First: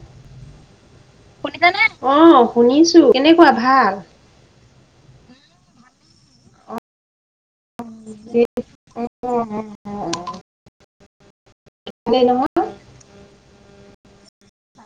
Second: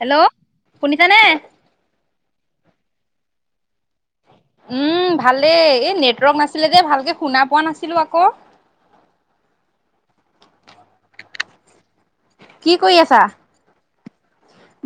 Hello শুনিছানে? শুনিছানে? অ', শুনিছো কেনেকুৱা ভাল? উম, ভালে এই নেটৱৰ্ক নাছিলে যে ভালকে শুনা পোৱা নাছিলো আকৌ। ভালেই নহয় কি কৰি আছা?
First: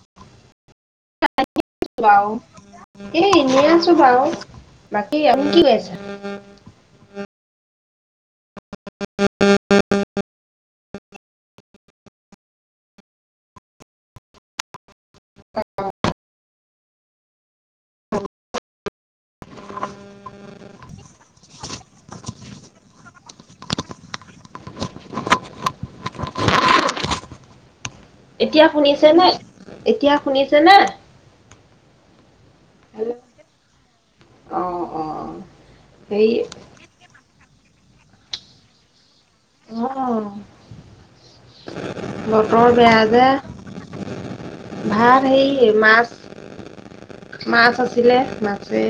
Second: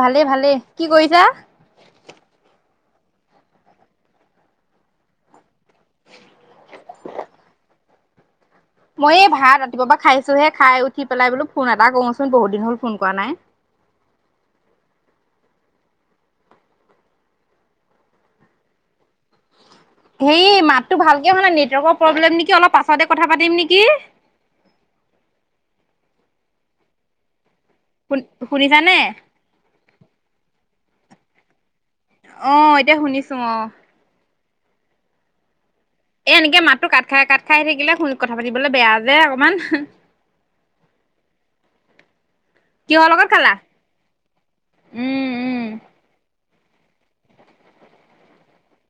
ভালে ভালে। কি কৰিছা? বাৰু এ এনেই আছো বাও বাকী আৰু কি [unintelligible] উম উম উম [unintelligible] [inaudible] ছোহে খাই উঠি পেলাই বোলো ফোন এটা কওঁচোন বহুত দিন হ'ল ফোন কৰা নাই। হেয়ি মাতটো ভালকে অহা নাই নেটৱৰ্কৰ প্ৰব্লেম নেকি অলপ পাছতে কথা পাতিম নিকি শুন এতিয়া শুনিছানে? শুনিছে নে? এতিয়া শুনিছ ছেনে অহ, এতিয়া শুনিছো অহ। অ', অ'। হেৰি এই এনেকে মাতটো কাট খাই কাট খাই থাকিলে শুনি কথা পাতিবলৈ বেয়া যে, অকণমান অ বতৰ বেয়া কিহৰ যে, লগত খালা? ভাত উম উম হেয়ি মাছ মাছ আছিলে, মাছে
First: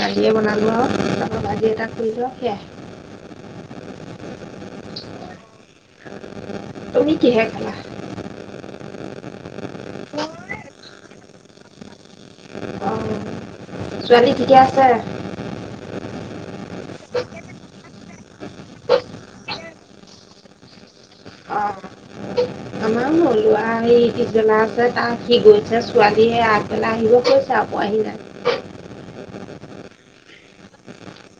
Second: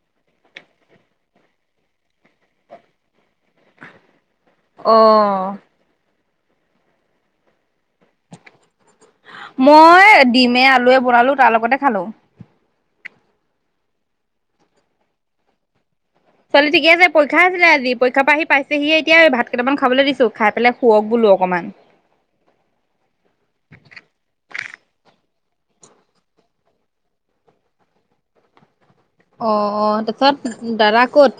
দালিয়ে বনালো আৰু ভাঁজি এটা কৰিলো আৰু সেয়াই। অহ তুমি কিহে খালা? মই ডিমে, আলুৱে বনালো তাৰ লগতে খালো। অ' ছোৱালী ঠিকে আছে? ছোৱালী ঠিকে আছে পৰীক্ষা আছিলে আজি পৰীক্ষাৰ পৰা আহি পাইছেহি হে এতিয়া এই ভাত কেইটামান খাবলৈ দিছো খাই পেলাই শুৱক বোলো অকমান। অ' ই পিছবেলা আছে তাৰ সি গৈছে ছোৱালীহে আগবেলাই আহিব কৈছে আকৌ পোৱা হি নাই। অহ, অহ তাপিছত দাদা ক'ত?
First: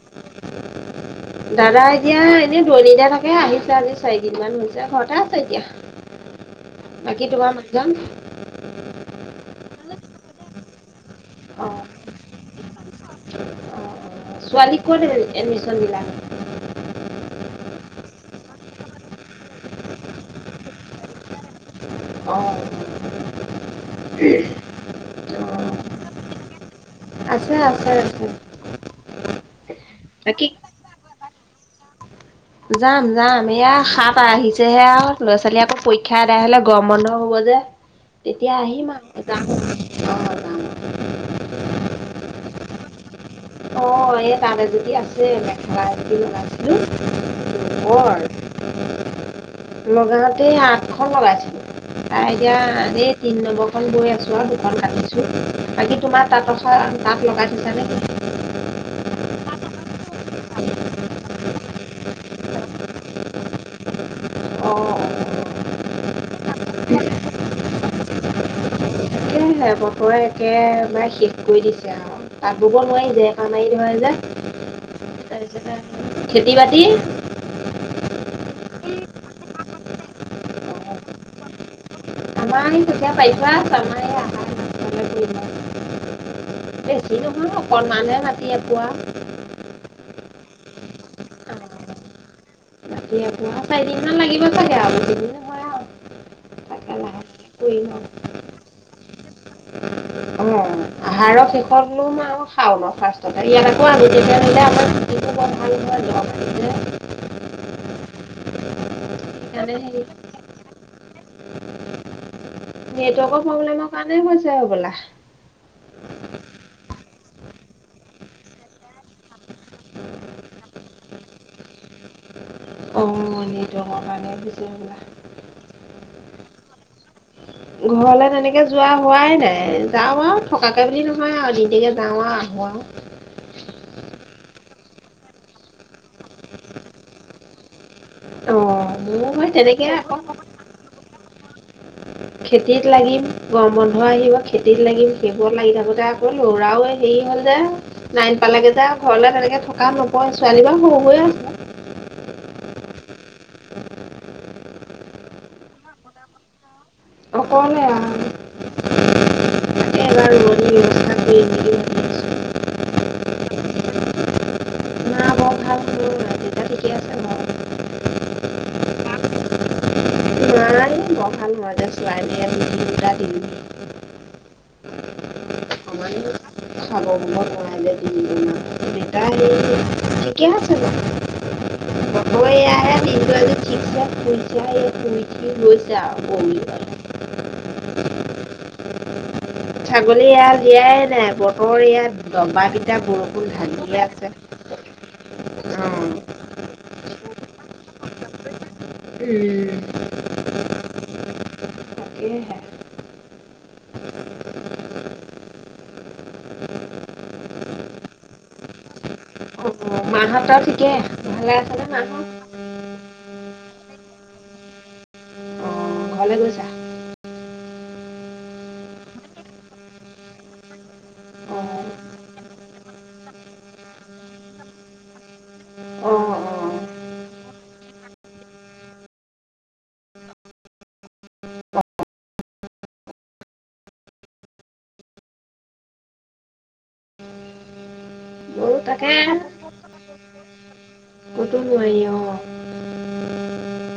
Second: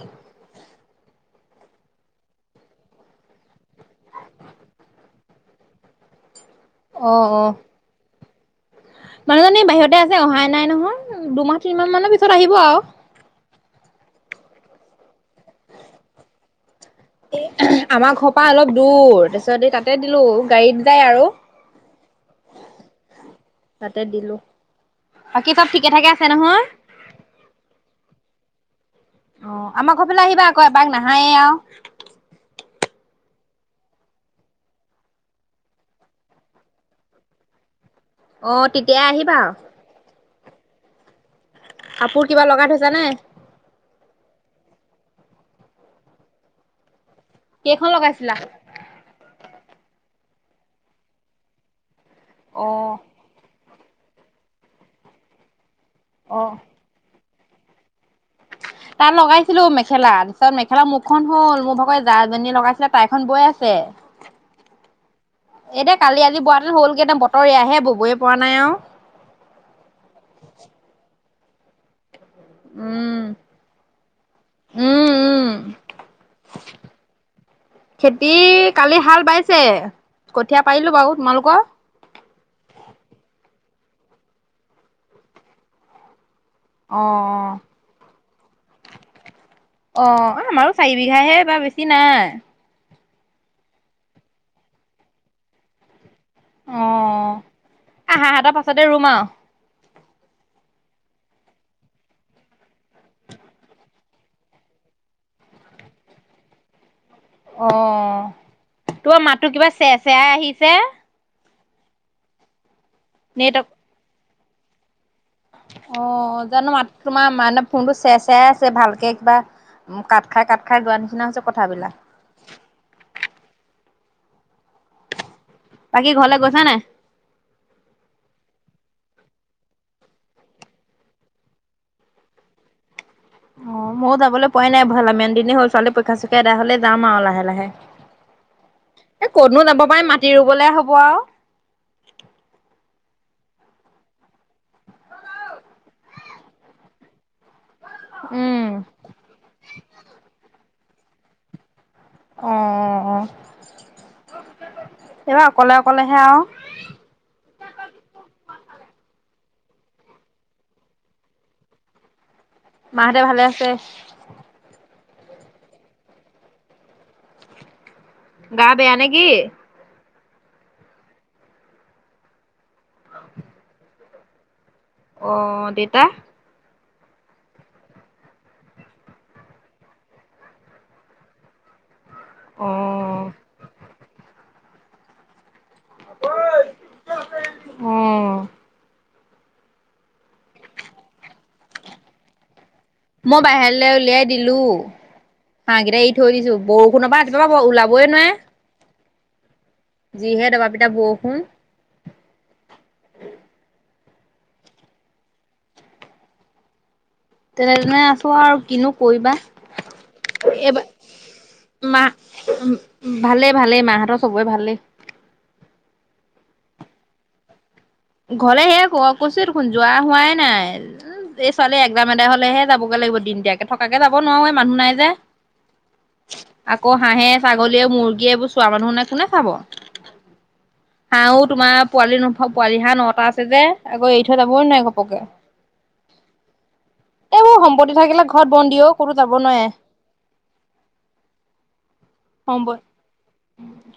দাদা এতিয়া এনেই দূৰণিতহে থাকে আহি আজি চাৰি দিনমান হৈছে ঘৰতে [unintelligible] অ বাকী অ তোমাৰ মানুহজন? মানুহজনী বাহিৰতে আছে অহাই নাই নহয়, দুমাহ অঁ অঁ তিনিমাহ মানৰ পিছত আহিব আৰু। অঁ ছোৱালীক ক'ত এডমিচন দিলা? এ আমাৰ ঘৰৰ পৰা অলপ দূৰ তাৰপিছত ই তাতে দিলো গাড়ীত যায় আৰু অঁ অঁ তাতে দিলো। বাকী চব ঠিকে থাকে আছে নহয়? আছে আছে আছে। অ' আমৰ ঘৰৰ ফালে আহিব বাকী আকৌ এপাক, না নইয়ে আৰু যাম যাম এয়া সাপাই আহিছেহে আৰু, ল'ৰা ছোৱালী আকৌ পৰীক্ষা এদায় হলে গৰম বন্ধ হব যে। অ তেতিয়া আহিম তেতিয়াই আৰু আহিবা অ' ক [unintelligible] কাপোৰ কিবা লগাই থৈছে নে? অ এই তাত এযপি আছেই, মেখেলা এযোৰ লগাইছিলো। কেইখন লগাইছিলা? লগালগি আঠশ বনাইছিলো। এতিয়া অ আজি তিনি নম্বৰ [unintelligible] আৰু দুখন কাতিছো। বাকী তোমাৰ অ তাত [unintelligible] তাত লগাই [unintelligible] [unintelligible] তাত লগাইছিলো মেখেলা, তাৰপিছত মেখেলা মুখন হল, মোৰ ভাগৰ এ জা এজনীয়ে লগাইছিলে তাইখন বৈ আছে। অ'। এইদে কালি আজি বৰা হেতেন হ'লগে হেতেন, বতৰ এয়াহে ববই পৰা নাই আৰু। বতৰে একেবাৰে শেষ কৰি দিছে আৰু। তাত ব'ব নোৱাৰি উম। [unintelligible] মাৰি ধৰে যে, উম উম তাৰপিছতে খেতি বাতি খেতি কালি হাল বাইছে, কঠীয়া পাৰিলো বাৰু। তোমালোকৰ? আমাৰ এই কঠীয়া পাৰি থোৱা আছে, আমাৰ। [unintelligible] অ বেছি নহয়, অকণমানহে মা [unintelligible] অ', আমাৰো চাৰি বিঘাহে এইবাৰ, বেছি নাই। [unintelligible] চাৰিদিনমান লাগিব চাগে আৰু [unintelligible] হয় আৰু। তাকে লাহে লাহে কৰিম আৰু অ'। [unintelligible] পাছতে ৰূপ মহ অ' আহাৰৰ শেষত লোম আৰু শাওনৰ ফাৰ্ষ্টতে, ইয়াত আকৌ আগতীয়াকৈ আনিলে আমাৰ [unintelligible] ভাল [unintelligible] অ' [unintelligible] তোমাৰ মাতটো কিবা সেইকাৰণে চেৰ হেৰি চেৰাই আহিছে। নেটৱৰ্কৰ নেটৱৰ্ক প্ৰব্লেমৰ কাৰণে হৈছে। ছে হব'লা। অ 'জানো মাত তোমাৰ মানে ফোনটো চে চেয়াই আছে ভালকে কিবা কাট খাই কাট খাই গোৱা নিচিনা হৈছে কথাবিলাক অমনি দঙ মানে বুজি বাকী ঘৰলে গৈছা নে? ঘৰলে তেনেকে যোৱা হোৱাই নাই যাওঁ আৰু থকাকে বুলি নহয় আৰু দ কে যাওঁ আৰু আহো আৰু। অ' ময়ো যাবলৈ পোৱাই নাই ভালেমান দিনে হ'ল ছোৱালী পৰীক্ষা চৰীক্ষা হ'লে যাম আৰু লাহে লাহে। অ' মোৰো এ হয় কনো যাব তেনেকে পাৰি আকৌ মাটি ৰুবলে হ'ব আৰু। খেতিত লাগিম গৰম বন্ধ আহিব খেতিত লাগিম শেইবত লাগি থাকোতে আকৌ লৰাও হেৰি হ'ল যে। নাইন উম, পালোগে যে ঘৰলে তেনেকে থকা নকয় ছোৱালী বাৰু হৈ আছো। অ 'এইবাৰ অকলে অকলেহে আৰু। অকলে আও এবাৰ ওৰণি মাহঁতে ভালে আছে। আছোঁ মা বৰ ভাল নহয় দেউতা ঠিকে আছে গা বেয়া নেকি? বাৰু মা এই বৰ ভাল নহয় যে [inaudible] অ 'দেউেতা সমানে খাব বব নোৱাৰে যে তিনিজনৰ কিয় চেৰ [unintelligible] অ' শিকা পইচা [inaudible] [inaudible] অ'। ঠাগ। এৰাল দিয়াই নাই বতৰৰ ইয়াত দম্বাকেইটা মই বৰষুণ ধান বাহিৰলৈ দে উলিয়াই আছে দিলো অ' কিবা পাব ওলাবয়ে নোৱাৰে। উম। যি হে দবাপিতা বৰষুণ [inaudible] তেনে তেনে আছো আৰু কিনো কৰিবা মাহততও এইবাৰ ঠিকে ভালে আছে ন মাহ। ভালেই ভালেই মাহঁতৰ সবৰে ভালেই। অ ঘৰলৈ গৈছা। ঘৰলে সেয়া আকৌ কৈছো দেখোন যোৱা হোৱাই নাই উম এই অ ছোৱালী একদাম এদাই হলেহে যাবগে লাগিব দিনটিয়াকে থকাকে যাব নোৱাৰো এই মানুহ নাই যে অ অ আকৌ হাঁহে ছাগলীয়ে মুৰ্গী এইবোৰ চোৱা মানুহ নাই কোনে চাব হাঁহো তোমাৰ পোৱালি অনুভৱ। পোৱালি হাঁহ নটা আছে যে আকৌ এৰি থৈ যাবই নোৱাৰাই ঘপকে এইবোৰ সম্পত্তি থাকিলে ৰত ময়ো বন্দীও কো তাকে যাব নোৱাৰে। ক'তো নোৱাৰি অ অ সম্প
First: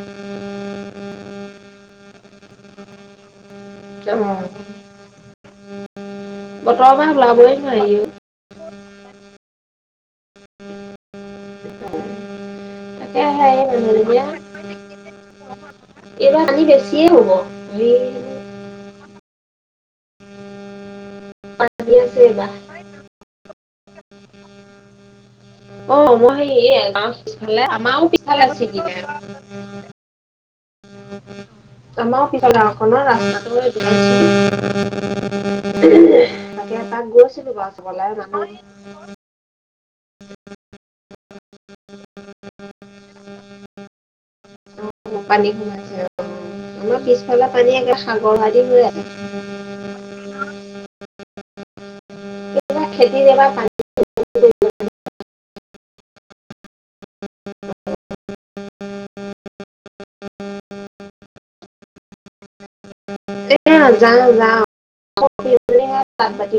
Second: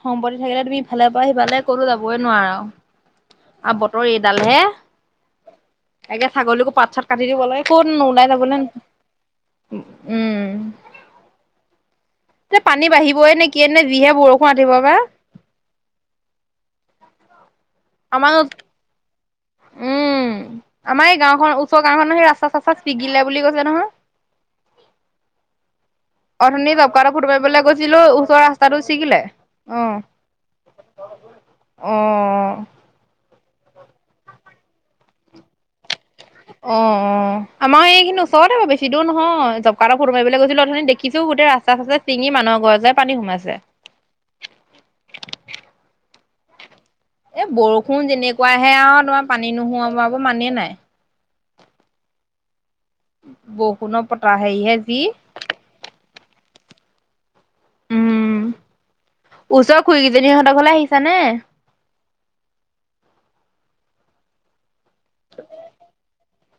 সম্পত্তি থাকিলে তুমি ইফালে পৰা সিফালে কতো যাবই নোৱাৰা। আৰু বতৰ এইডাল হে এগে ছাগলীকো পাত বতৰৰ চাত পৰা কাটি দিব ওলাবই লাগে ক'ত নোৱাৰি নো অ ওলাই যাবলৈ। উম এ পানী তাকে বাঢ়িবই নেকি? সেই কি এনেে যহে মানুহজনীয়ে বৰষুণ ৰাতিপুৱা পৰা। এইবাৰ পানী বেছিয়ে হ'ব। হেৰি আমাক উম, আমাৰ এই গাওখন ওচৰৰ পানী গাওখনত আছে সেই ৰাস্তা এইবাৰ চাস্তা চিগিলে বুলি কৈছে নহয়। অ মই সেই অথনি এই গাঁৱৰ জবকাৰ্ডৰ ফটো পিছফালে মাৰিবলৈ গৈছিলো আমাৰো ওচৰৰ পিছফালে ৰাস্তাটো ছিগিলে অ'। [inaudible] আমাৰও অ', সিফালে অকন ৰাস্তা [unintelligible] অ' অ' আমাৰ এইখিনি মানুহ ওচৰতে বাৰু বেছি দূৰ নহয়। জবকাৰ্ডৰ ফটো মাৰিবলৈ গৈছিলো অথনি দেখিছো গোটেই ৰাস্তা চাস্তা চিঙি মানুহ ঘৰত যে পানী সোমাইছে। পানী সোমাইছে। আমাৰ এ পিছফালে পানী একে বৰষুণ সাগৰ আদি যেনেকুৱাহে হৈ আৰু আছে। তোমাৰ পানী নোহোৱাাব আকৌ মানেই নাই। এইবাৰ খেতিত এবাৰ পানী বৰষুণৰ বতৰ হেৰি হে যি। উম, ওচৰৰ খুুৰীকেইজনী হঁতৰ ঘৰলে আহিছানে। এ যাওঁ যাওঁ। [unintelligible]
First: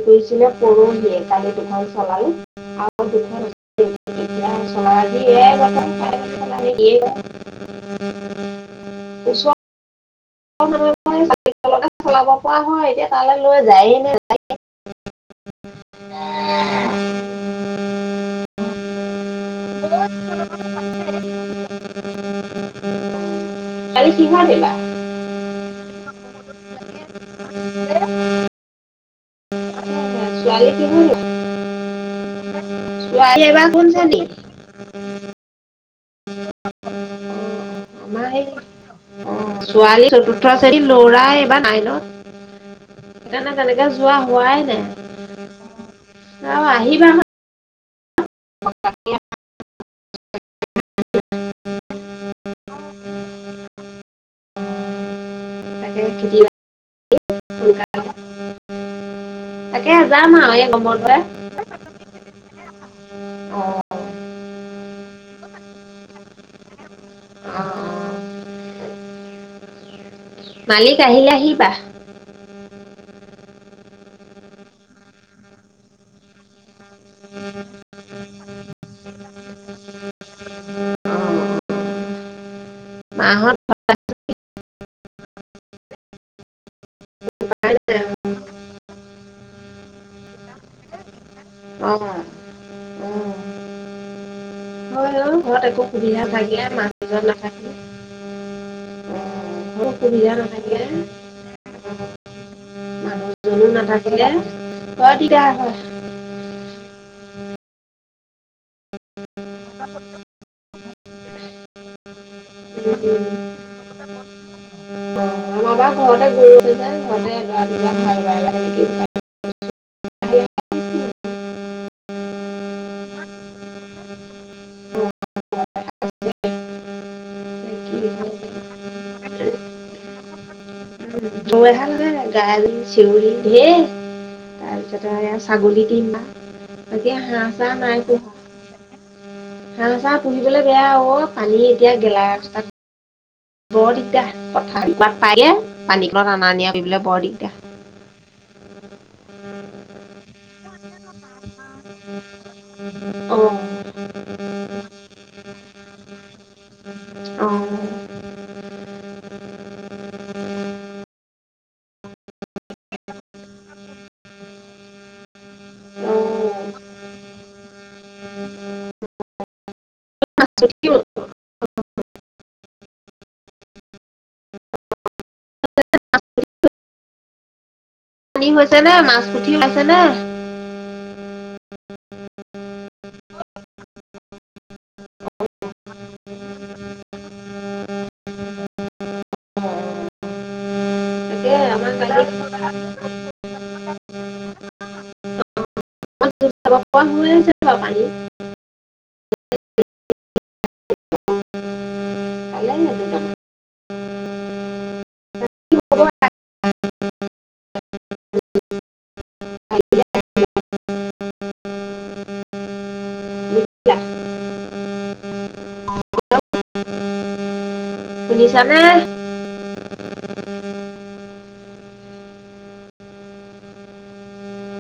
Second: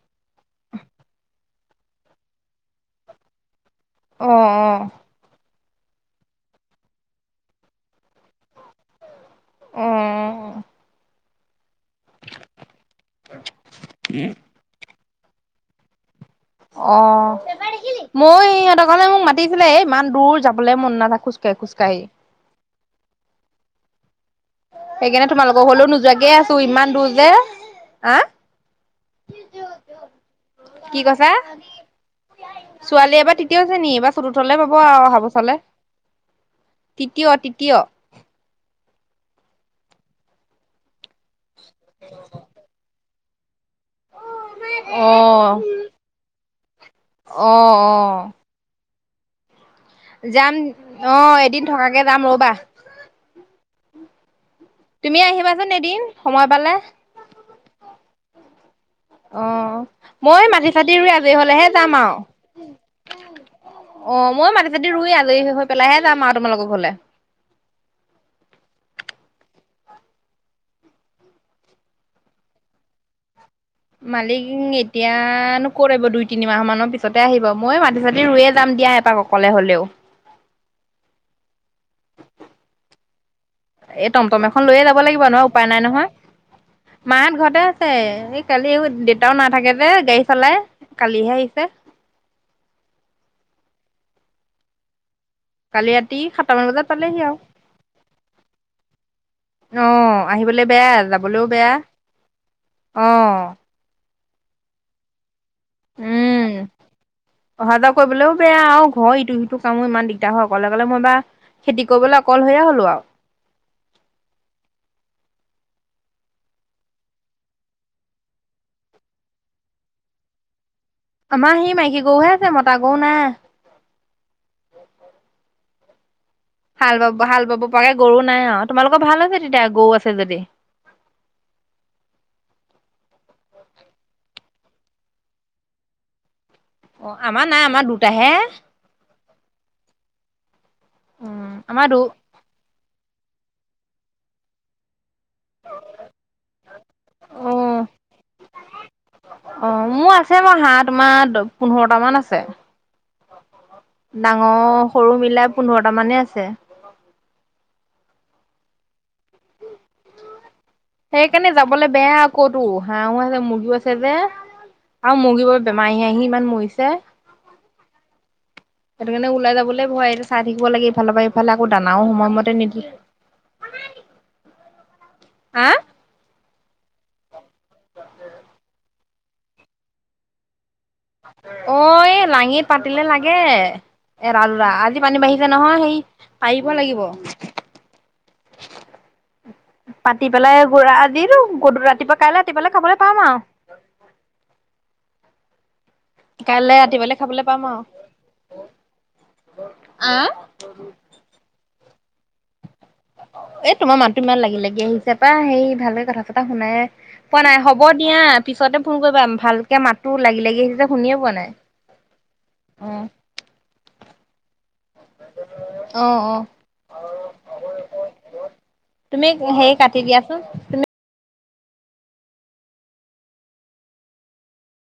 কৰিছিলে পৰহিয়ে কালি তোমাল চলালে আৰু দুখন অ', এতিয়া অ'। চলা আজি অ', [unintelligible] অ'। [unintelligible] চলাব পৰা হয় এতিয়া তালৈ লৈ যায় নে নেযায়। [inaudible] অ' মই সিহঁতৰ ঘৰলে মোক মাতিছিলে এ ইমান দূৰ যাবলৈ মন নাযায় খোজ কঢ়ি খোজকাঢ়ি। [unintelligible] সেইকাৰণে [unintelligible] তোমালোকৰ ঘৰলে নোযোৱাকে আছো তোৰ ইমান দূৰ যে, আ' ছোৱালী কিহত কি এইবাৰ? কৈছা? ছোৱালী এবাৰ তৃতিয় শ্ৰেনি এইবাৰ চতুৰ্থলৈ পাব আৰু অহা বছৰলে। তৃতীয় তৃতীয়। আমাৰ এই অ' ছোৱালী চতুৰ্থ শ্ৰেনী লৰাই এইবাৰ নাইনত। [unintelligible] তেনেকে যোৱা হোৱাই নাই, অ', আৰু আহিবা অ', অ' [inaudible] যাম, অ', এদিন থকা কে যাম ৰ'বা। তুমি আহিবা এদিন তাকে খেতি সময় পালে। অ', তাকে যাম মই আৰু এই মাটি, গম চাটি ৰুই বন্ধতে। আজৰি হ'লেহে যাম আৰু, অ', মই মাটি মাটি-চাটি ৰুই আজৰি হয় পেলাইহে যাম আৰু তোমালোকক ঘৰলে। অ'। মালিক আহিলে, আহিবা। মালিক এতিয়ানো ক'ত আহিব, দুই-তিনিমাহ মানৰ পিছতে আহিব। মই মাটি-চাটি ৰুয়ে যাম দিয়া এপাক অকলে হলেও। মাহত [unintelligible] এই টমটম এখন লৈয়ে যাব লাগিব নহ। উপায় নাই নহয়। মাহঁত ঘৰতে আছে, এই কালি দেউতাও নাথাকে যে গাড়ী চলাই, কালিহে আহিছে। অ'। হয় অ', ঘৰত একো কালি ৰাতি সুবিধা সাতটামান [unintelligible] বজাত পালেহি মানুহজন আৰু নাথাকিলে। ঘৰত অ' সুবিধা আহিবলে নাথাকিলে বেয়া, যাবলেও বেয়া। অ'। জুনু নাথাক কিলে [unintelligible] দিগদাৰ হয়। উম অহা যোৱা কৰিবলেও বেয়া আৰু ঘৰ ইটো-সিটো কামো ইমান দিগদাৰ হয়, অকলে কলে মই বা খেতি কৰিবলে [inaudible] [inaudible] আমাৰ সেই মাইকী গৰুহে আছে মতা গৰু নাই। হাল বাব, হাল বাব পৰাকে গৰু নাই যায়। আও। অ' তোমালোকৰ ভাল হৈছে তেতিয়া গৰু আছে যদি। গালি, চিঞৰি ধেৰ তাৰপিছতে, ছাগলী দিম বা। অ, আমাৰ নাই আমাৰ দুটাহে। হাহ, চাহ পুহিবলে বেয়া অ, উম পানী আমাৰ এতিয়া দু গেলা ৰাস্তাত বৰ দিগদা, পথা সিপাত পায় গে পানী খনত অনা নিয়াব কৰিবলে বৰ অ দিগদাৰ। অ, মোৰ আছে মই, হাঁহ তোমাৰ। পোন্ধৰটামান আছে, অ' ডাঙৰ, সৰু মিলাই পোন্ধৰটা মানে আছে। অ' অ' সেইকাৰণে যাবলৈ বেয়া, কৌতো হাহো আছে, মুৰ্গীও আছে, যে আৰু মুৰ্গী বোৰ বেমাৰী আহি ইমান মৰিছে। সেইটো কাৰণে, ওলাই যাবলৈ ভয়ে চাই থাকিব পুঠি লাগে ইফালৰ ৰ পৰা ইফালে আকৌ দানাও সময়মতে নিদে হা পানী হৈছে নে মাছ পুঠিও পাইছে নে অ লাঙি পাতিলে লাগে। এৰাুৰা আজি পানী বাঢ়িছে নহয় সেই পাৰিব লাগিব পাতি পেলাই গুৰা তাকে আমাৰ কালি ৰাতিপুৱা কাইলৈ ৰাতিপুৱাললে খাবলৈ পাম আৰু। চাব কাইলৈ পৰা ৰাতিপুৱালে হৈ খাবলৈ আছে পাম আৰু পানী। আহ, পালে দুটামান। এ তোমাৰ মাতটো ইমান লাগি লাগি আহিছে পা সেই ভালকে কথা পতা শুনাই পোৱা নাই হ'ব দিয়া পিছতে ফোন কৰিবা ভালকে মাতো লাগি লাগি আহিছে শুনিয়ে পোৱা নাই উ। অ, অ, শুনিছানে। তুমি হেৰি কাটি দিয়াচোন তুমি।